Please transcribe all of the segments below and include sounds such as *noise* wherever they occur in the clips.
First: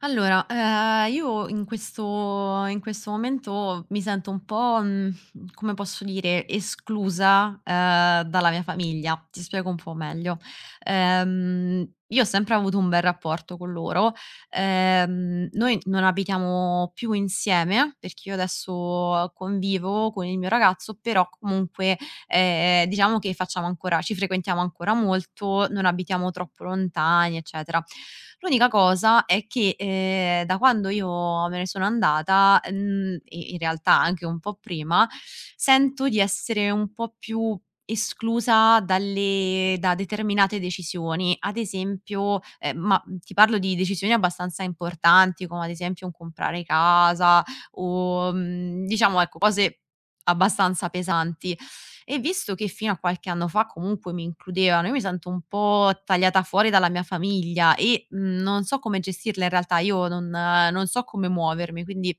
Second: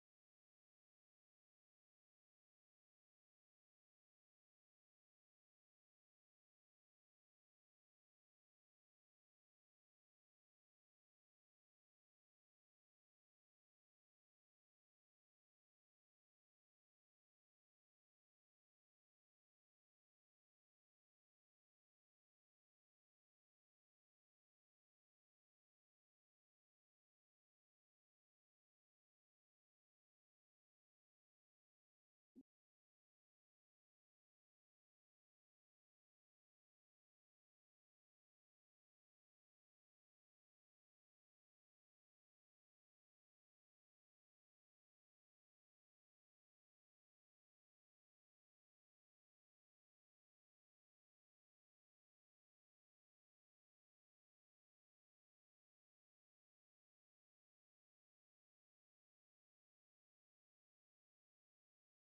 Io in questo momento mi sento un po', come posso dire, esclusa, dalla mia famiglia. Ti spiego un po' meglio. Ehm, io ho sempre avuto un bel rapporto con loro. Noi non abitiamo più insieme, perché io adesso convivo con il mio ragazzo, però comunque. Diciamo che facciamo ancora ci frequentiamo ancora molto, non abitiamo troppo lontani, eccetera. L'unica cosa è che, da quando io me ne sono andata, e in realtà anche un po' prima, sento di essere un po' più esclusa dalle da determinate decisioni. Ad esempio, ma ti parlo di decisioni abbastanza importanti, come ad esempio un comprare casa o, diciamo ecco, cose abbastanza pesanti. E visto che fino a qualche anno fa comunque mi includevano, io mi sento un po' tagliata fuori dalla mia famiglia e, non so come gestirla in realtà, io non non so come muovermi, quindi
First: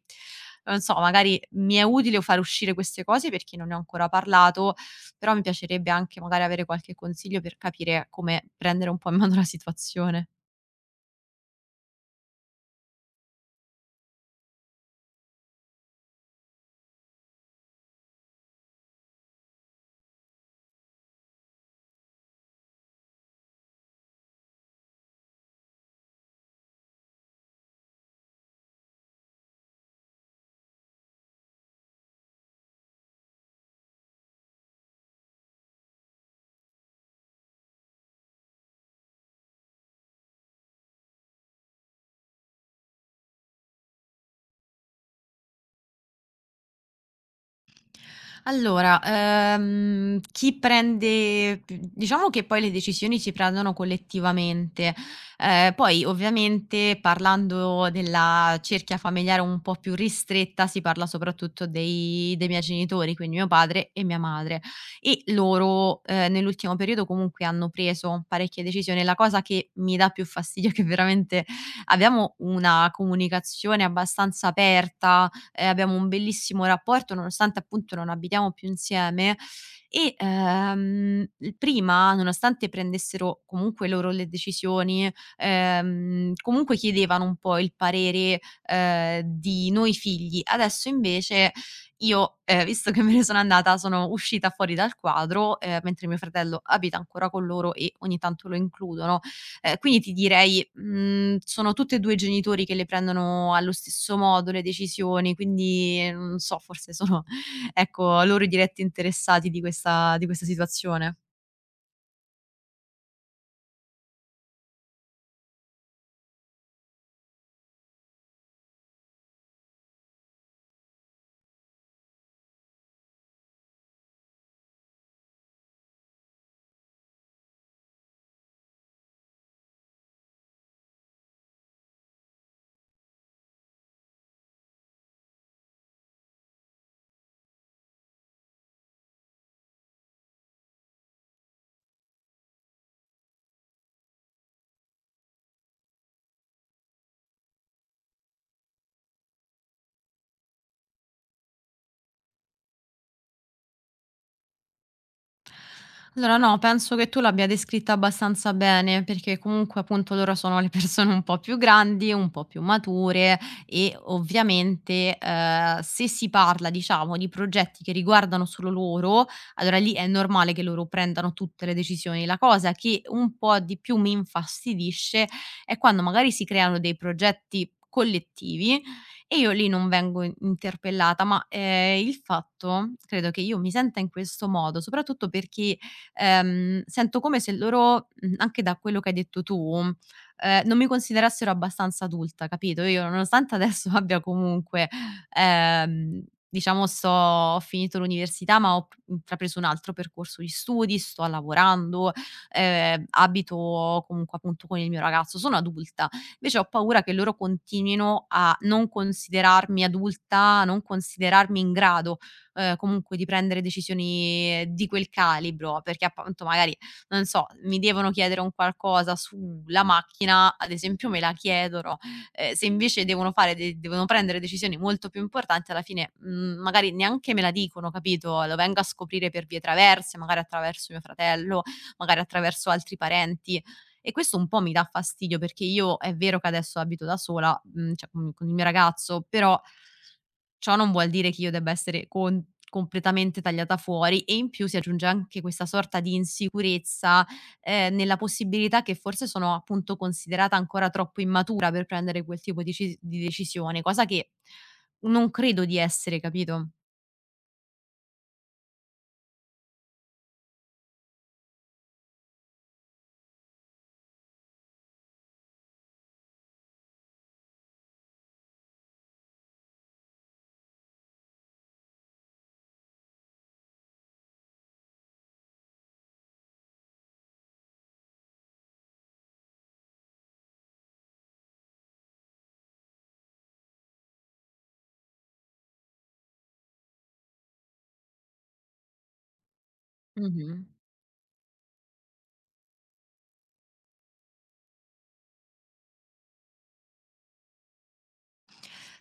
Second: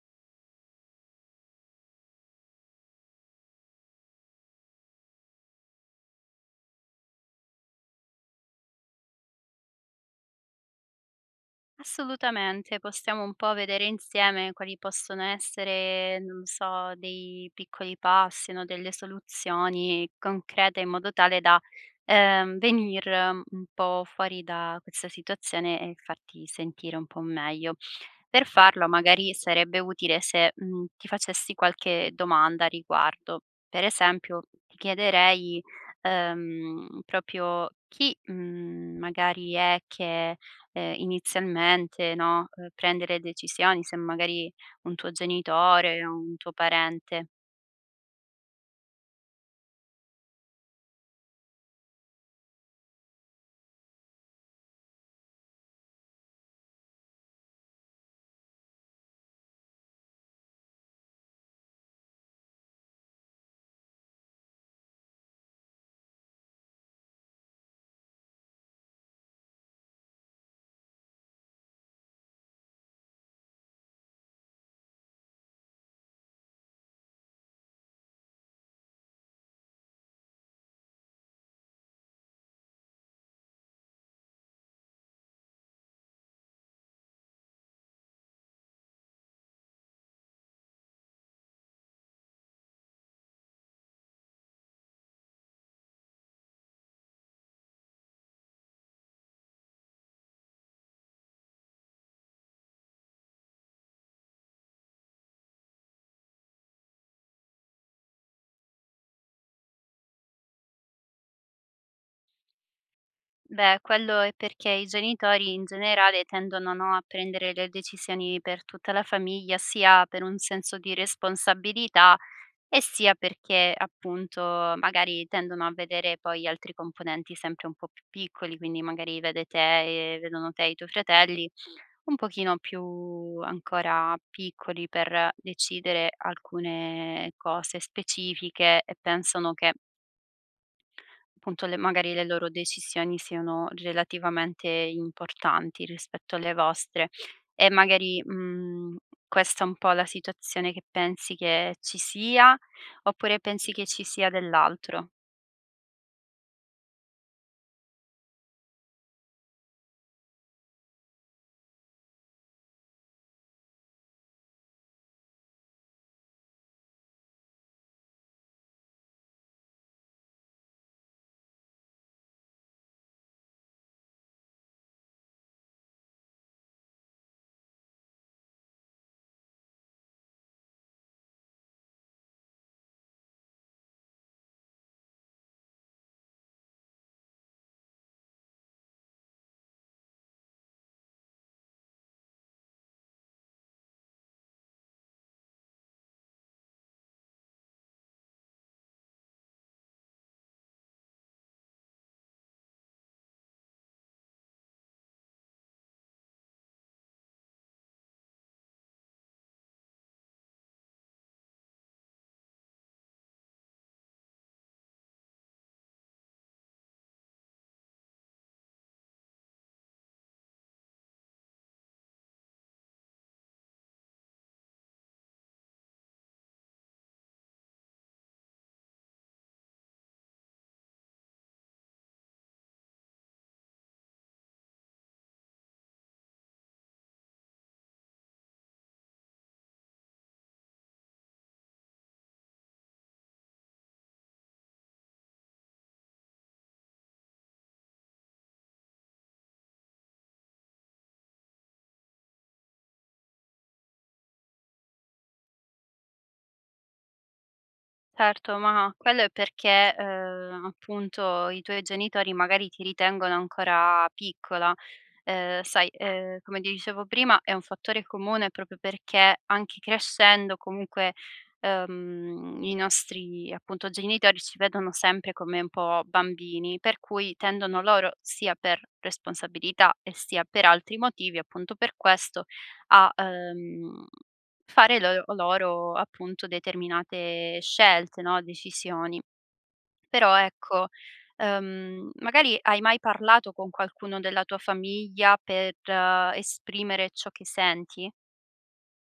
non so, magari mi è utile far uscire queste cose perché non ne ho ancora parlato, però mi piacerebbe anche magari avere qualche consiglio per capire come prendere un po' in mano la situazione. Assolutamente, possiamo un po' vedere insieme quali possono essere, non so, dei piccoli passi, no, delle soluzioni concrete in modo tale da venir un po' fuori da questa situazione e farti sentire un po' meglio. Per farlo magari sarebbe utile se, ti facessi qualche domanda a riguardo. Per esempio, ti chiederei, proprio chi, magari è che, inizialmente, no, prende le decisioni, se magari un tuo genitore o un tuo parente. Chi prende p diciamo che poi le decisioni si prendono collettivamente. Poi ovviamente parlando della cerchia familiare un po' più ristretta, si parla soprattutto dei miei genitori, quindi mio padre e mia madre. E loro, nell'ultimo periodo comunque hanno preso parecchie decisioni. La cosa che mi dà più fastidio è che veramente abbiamo una comunicazione abbastanza aperta, e abbiamo un bellissimo rapporto nonostante appunto non abitiamo più insieme e, il prima nonostante prendessero comunque loro le decisioni, comunque chiedevano un po' il parere, di noi figli. Adesso invece io, visto che me ne sono andata, sono uscita fuori dal quadro, mentre mio fratello abita ancora con loro e ogni tanto lo includono. Quindi ti direi, sono tutti e 2 i genitori che le prendono allo stesso modo le decisioni, quindi non so, forse sono, *laughs* ecco, loro i diretti interessati di questa situazione. Beh, quello è perché i genitori in generale tendono, no, a prendere le decisioni per tutta la famiglia, sia per un senso di responsabilità e sia perché appunto magari tendono a vedere poi altri componenti sempre un po' più piccoli, quindi magari vede te e vedono te e i tuoi fratelli un pochino più ancora piccoli per decidere alcune cose specifiche e pensano che appunto le magari le loro decisioni siano relativamente importanti rispetto alle vostre e magari, questa è un po' la situazione che pensi che ci sia, oppure pensi che ci sia dell'altro? Allora no, penso che tu l'abbia descritta abbastanza bene, perché comunque appunto loro sono le *laughs* persone un po' più grandi, un po' più mature e ovviamente, se si parla diciamo di progetti che riguardano solo loro, allora lì è normale che loro prendano tutte le decisioni. La cosa che un po' di più mi infastidisce è quando magari si creano dei progetti collettivi e io lì non vengo in interpellata, ma, il fatto credo che io mi senta in questo modo, soprattutto perché sento come se loro, anche da quello che hai detto tu, non mi considerassero abbastanza adulta, capito? Io nonostante adesso *laughs* abbia comunque, ehm, diciamo sto ho finito l'università, ma ho p intrapreso un altro percorso di studi, sto lavorando, abito comunque appunto con il mio ragazzo, sono adulta. Invece ho paura che loro continuino a non considerarmi adulta, a non considerarmi in grado comunque di prendere decisioni di quel calibro, perché appunto magari, non so, mi devono chiedere un qualcosa sulla macchina, ad esempio me la chiedono, se invece devono fare de devono prendere decisioni molto più importanti alla fine, magari neanche me la dicono, capito, lo vengo a scoprire per vie traverse, magari attraverso mio fratello, magari attraverso altri parenti e questo un po' mi dà fastidio perché io è vero che adesso abito da sola, cioè con il mio ragazzo, però ciò non vuol dire che io debba essere con completamente tagliata fuori e in più si aggiunge anche questa sorta di insicurezza, nella possibilità che forse sono appunto considerata ancora troppo immatura per prendere quel tipo di decisione, cosa che non credo di essere, capito? Certo, ma quello è perché, appunto i tuoi genitori magari ti ritengono ancora piccola. Sai, come ti dicevo prima è un fattore comune proprio perché anche crescendo comunque, i nostri appunto genitori ci vedono sempre come un po' bambini, per cui tendono loro, sia per responsabilità e sia per altri motivi, appunto per questo, a, fare lo loro appunto determinate scelte, no, decisioni. Però Mh-mh. ecco, magari hai mai parlato con qualcuno della tua famiglia per esprimere ciò che senti?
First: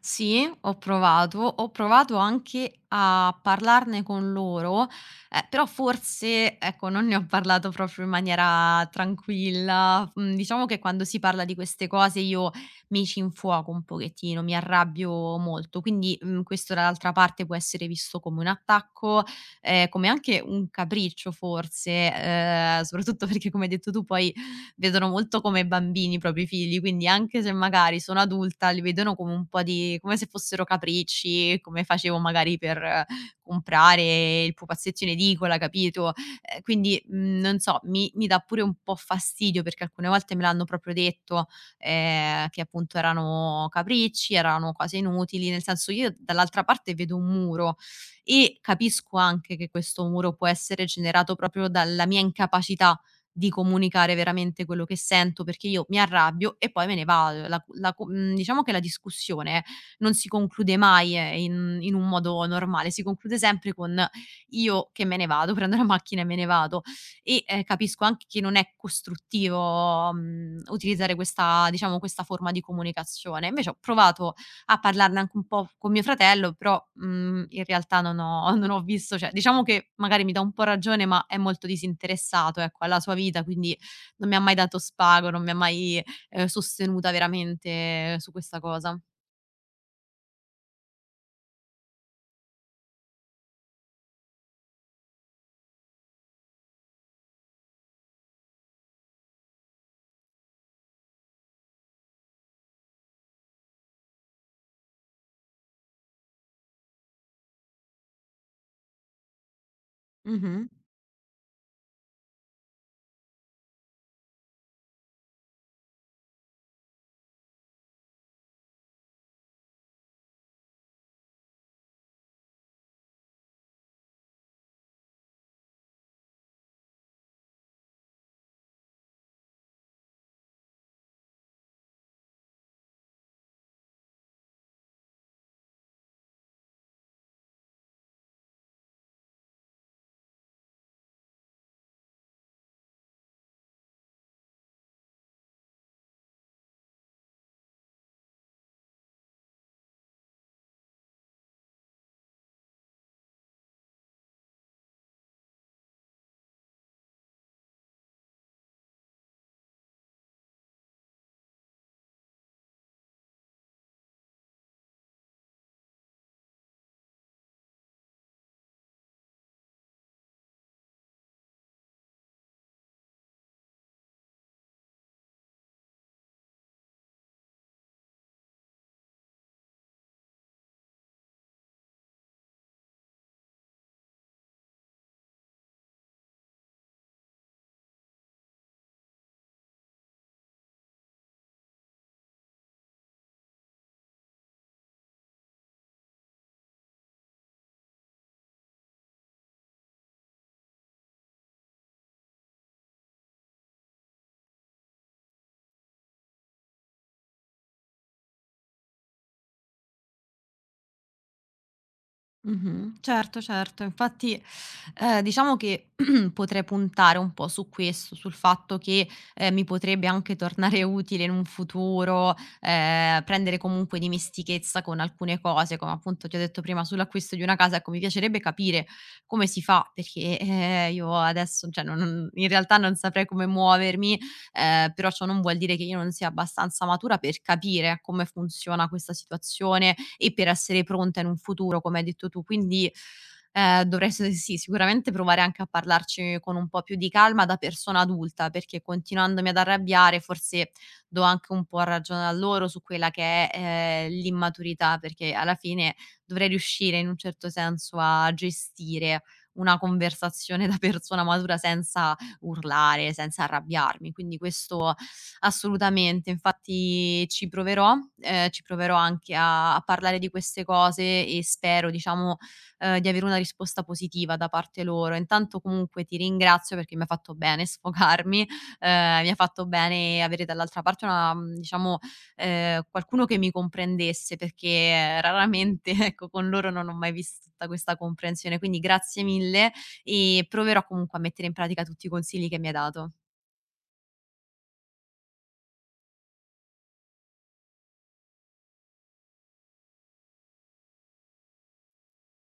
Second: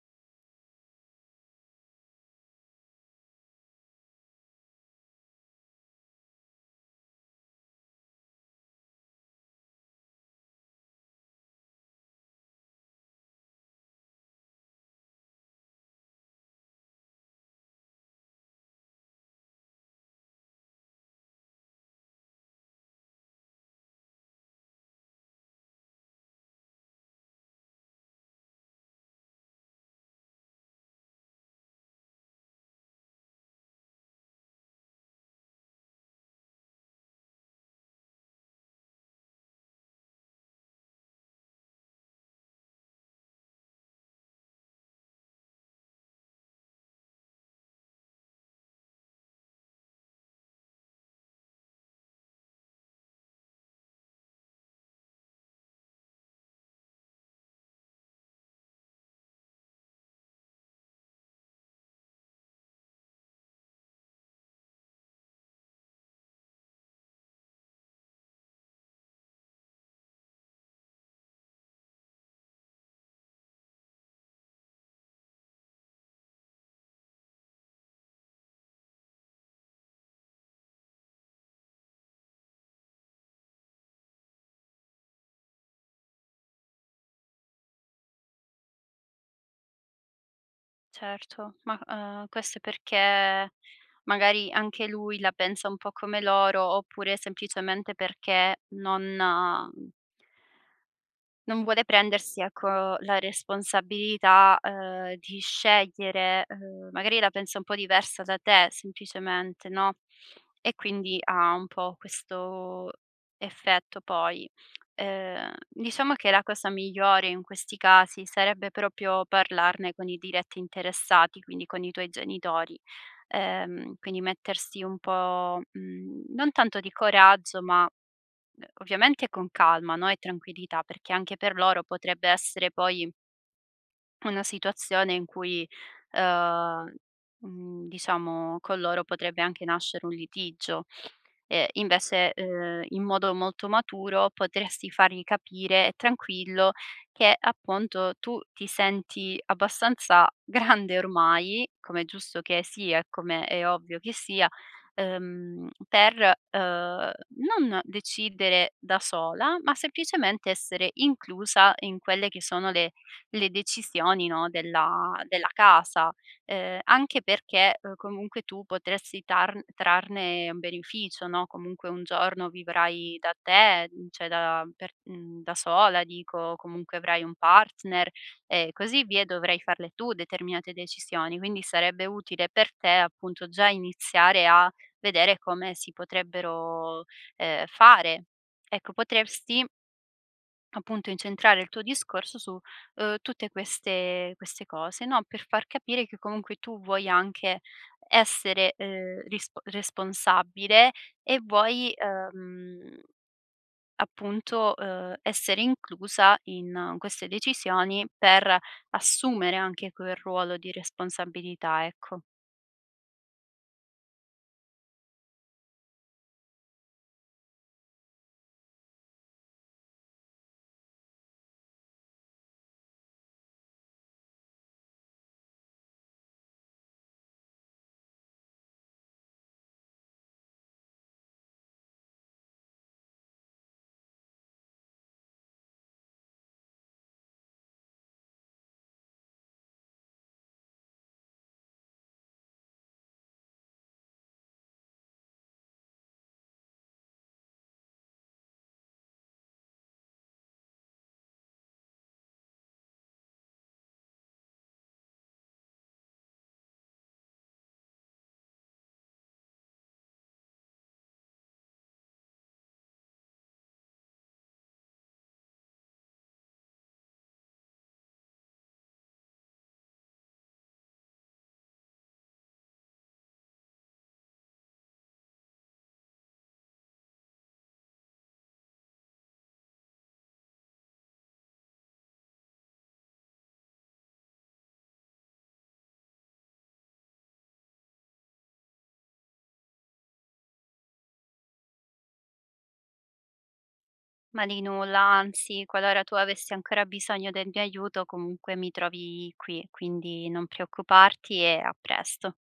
Sì, ho provato anche a parlarne con loro, però forse, ecco, non ne ho parlato proprio in maniera tranquilla. Diciamo che quando si parla di queste cose io mi ci infuoco un pochettino, mi arrabbio molto, quindi questo dall'altra parte può essere visto come un attacco, come anche un capriccio forse, soprattutto *laughs* perché come hai detto tu poi vedono molto come bambini i propri figli, quindi anche se magari sono adulta li vedono come un po' di come se fossero capricci, come facevo magari per comprare il pupazzetto in edicola, capito? Quindi, non so, mi dà pure un po' fastidio perché alcune volte me l'hanno proprio detto, che appunto erano capricci, erano cose inutili, nel senso io dall'altra parte vedo un muro e capisco anche che questo muro può essere generato proprio dalla mia incapacità di comunicare veramente quello che sento, perché io mi arrabbio e poi me ne vado. Diciamo che la discussione non si conclude mai, in un modo normale, si conclude sempre con io che me ne vado, *laughs* prendo la macchina e me ne vado. E, capisco anche che non è costruttivo, utilizzare questa diciamo, questa forma di comunicazione. Invece ho provato a parlarne anche un po' con mio fratello, però, in realtà non ho *laughs* non ho visto cioè, diciamo che magari mi dà un po' ragione, ma è molto disinteressato, ecco, alla sua vita, quindi non mi ha mai dato spago, non mi ha mai, sostenuta veramente su questa cosa. Certo, ma, questo è perché magari anche lui la pensa un po' come loro, oppure semplicemente perché non vuole prendersi, ecco, la responsabilità, di scegliere, magari la pensa un po' diversa da te semplicemente, no, Mh-mh. e quindi ha un po' questo effetto poi. Diciamo che la cosa migliore in questi casi sarebbe proprio parlarne con i diretti interessati, quindi con i tuoi genitori. Quindi mettersi un po', non tanto di coraggio, ma ovviamente con calma, no, e tranquillità, perché anche per loro potrebbe essere poi una situazione in cui, uhm, diciamo con loro potrebbe anche nascere un litigio. E invece, in modo molto maturo potresti fargli capire, tranquillo, che appunto tu ti senti abbastanza *laughs* grande ormai, come è giusto che sia e come è ovvio che sia, per, uhm, non decidere da sola, ma semplicemente essere inclusa in quelle che sono le decisioni, no, della casa, anche perché, comunque tu potresti tarn trarne un beneficio, no, comunque un giorno vivrai da te, mhmm, cioè da per mhmm, da sola dico, comunque avrai un partner e così via, dovrai farle tu determinate decisioni, quindi sarebbe utile per te, appunto, già iniziare a vedere come si potrebbero, fare. Ecco, potresti appunto incentrare il tuo discorso su, tutte queste cose, no, per far capire che comunque tu vuoi anche essere, risp responsabile e vuoi, essere inclusa in queste decisioni per assumere anche quel ruolo di responsabilità, ecco. Mh-mh. Certo, certo. Infatti, diciamo che *clears throat* potrei puntare un po' su questo, sul fatto che, mi potrebbe anche tornare *laughs* utile in un futuro, prendere comunque dimestichezza con alcune cose, come appunto ti ho detto prima sull'acquisto di una casa. Ecco, mi piacerebbe capire come si fa, perché, io adesso cioè non non in realtà non saprei come muovermi, però ciò non vuol dire che io non sia abbastanza matura per capire come funziona questa situazione, e per essere pronta in un futuro, come hai detto tu. Quindi, dovrei s sì, sicuramente provare anche a parlarci con un po' più di calma da persona adulta, perché continuandomi ad arrabbiare forse do anche un po' ragione a loro su quella che è, l'immaturità, perché alla fine dovrei riuscire in un certo senso a gestire una conversazione *laughs* da persona matura senza urlare, senza arrabbiarmi. Quindi questo assolutamente, infatti ci proverò anche a parlare di queste cose e spero diciamo, di avere una risposta positiva da parte loro. Intanto comunque ti ringrazio perché mi ha fatto bene *laughs* sfogarmi, mi ha fatto bene avere dall'altra parte una diciamo, qualcuno che mi comprendesse perché raramente, *laughs* ecco, con loro non ho mai visto tutta questa comprensione. Quindi grazie mille e proverò comunque a mettere in pratica tutti i consigli che mi hai dato. Ma di nulla, anzi, qualora tu avessi ancora bisogno del mio aiuto comunque mi trovi qui, quindi non preoccuparti e a presto.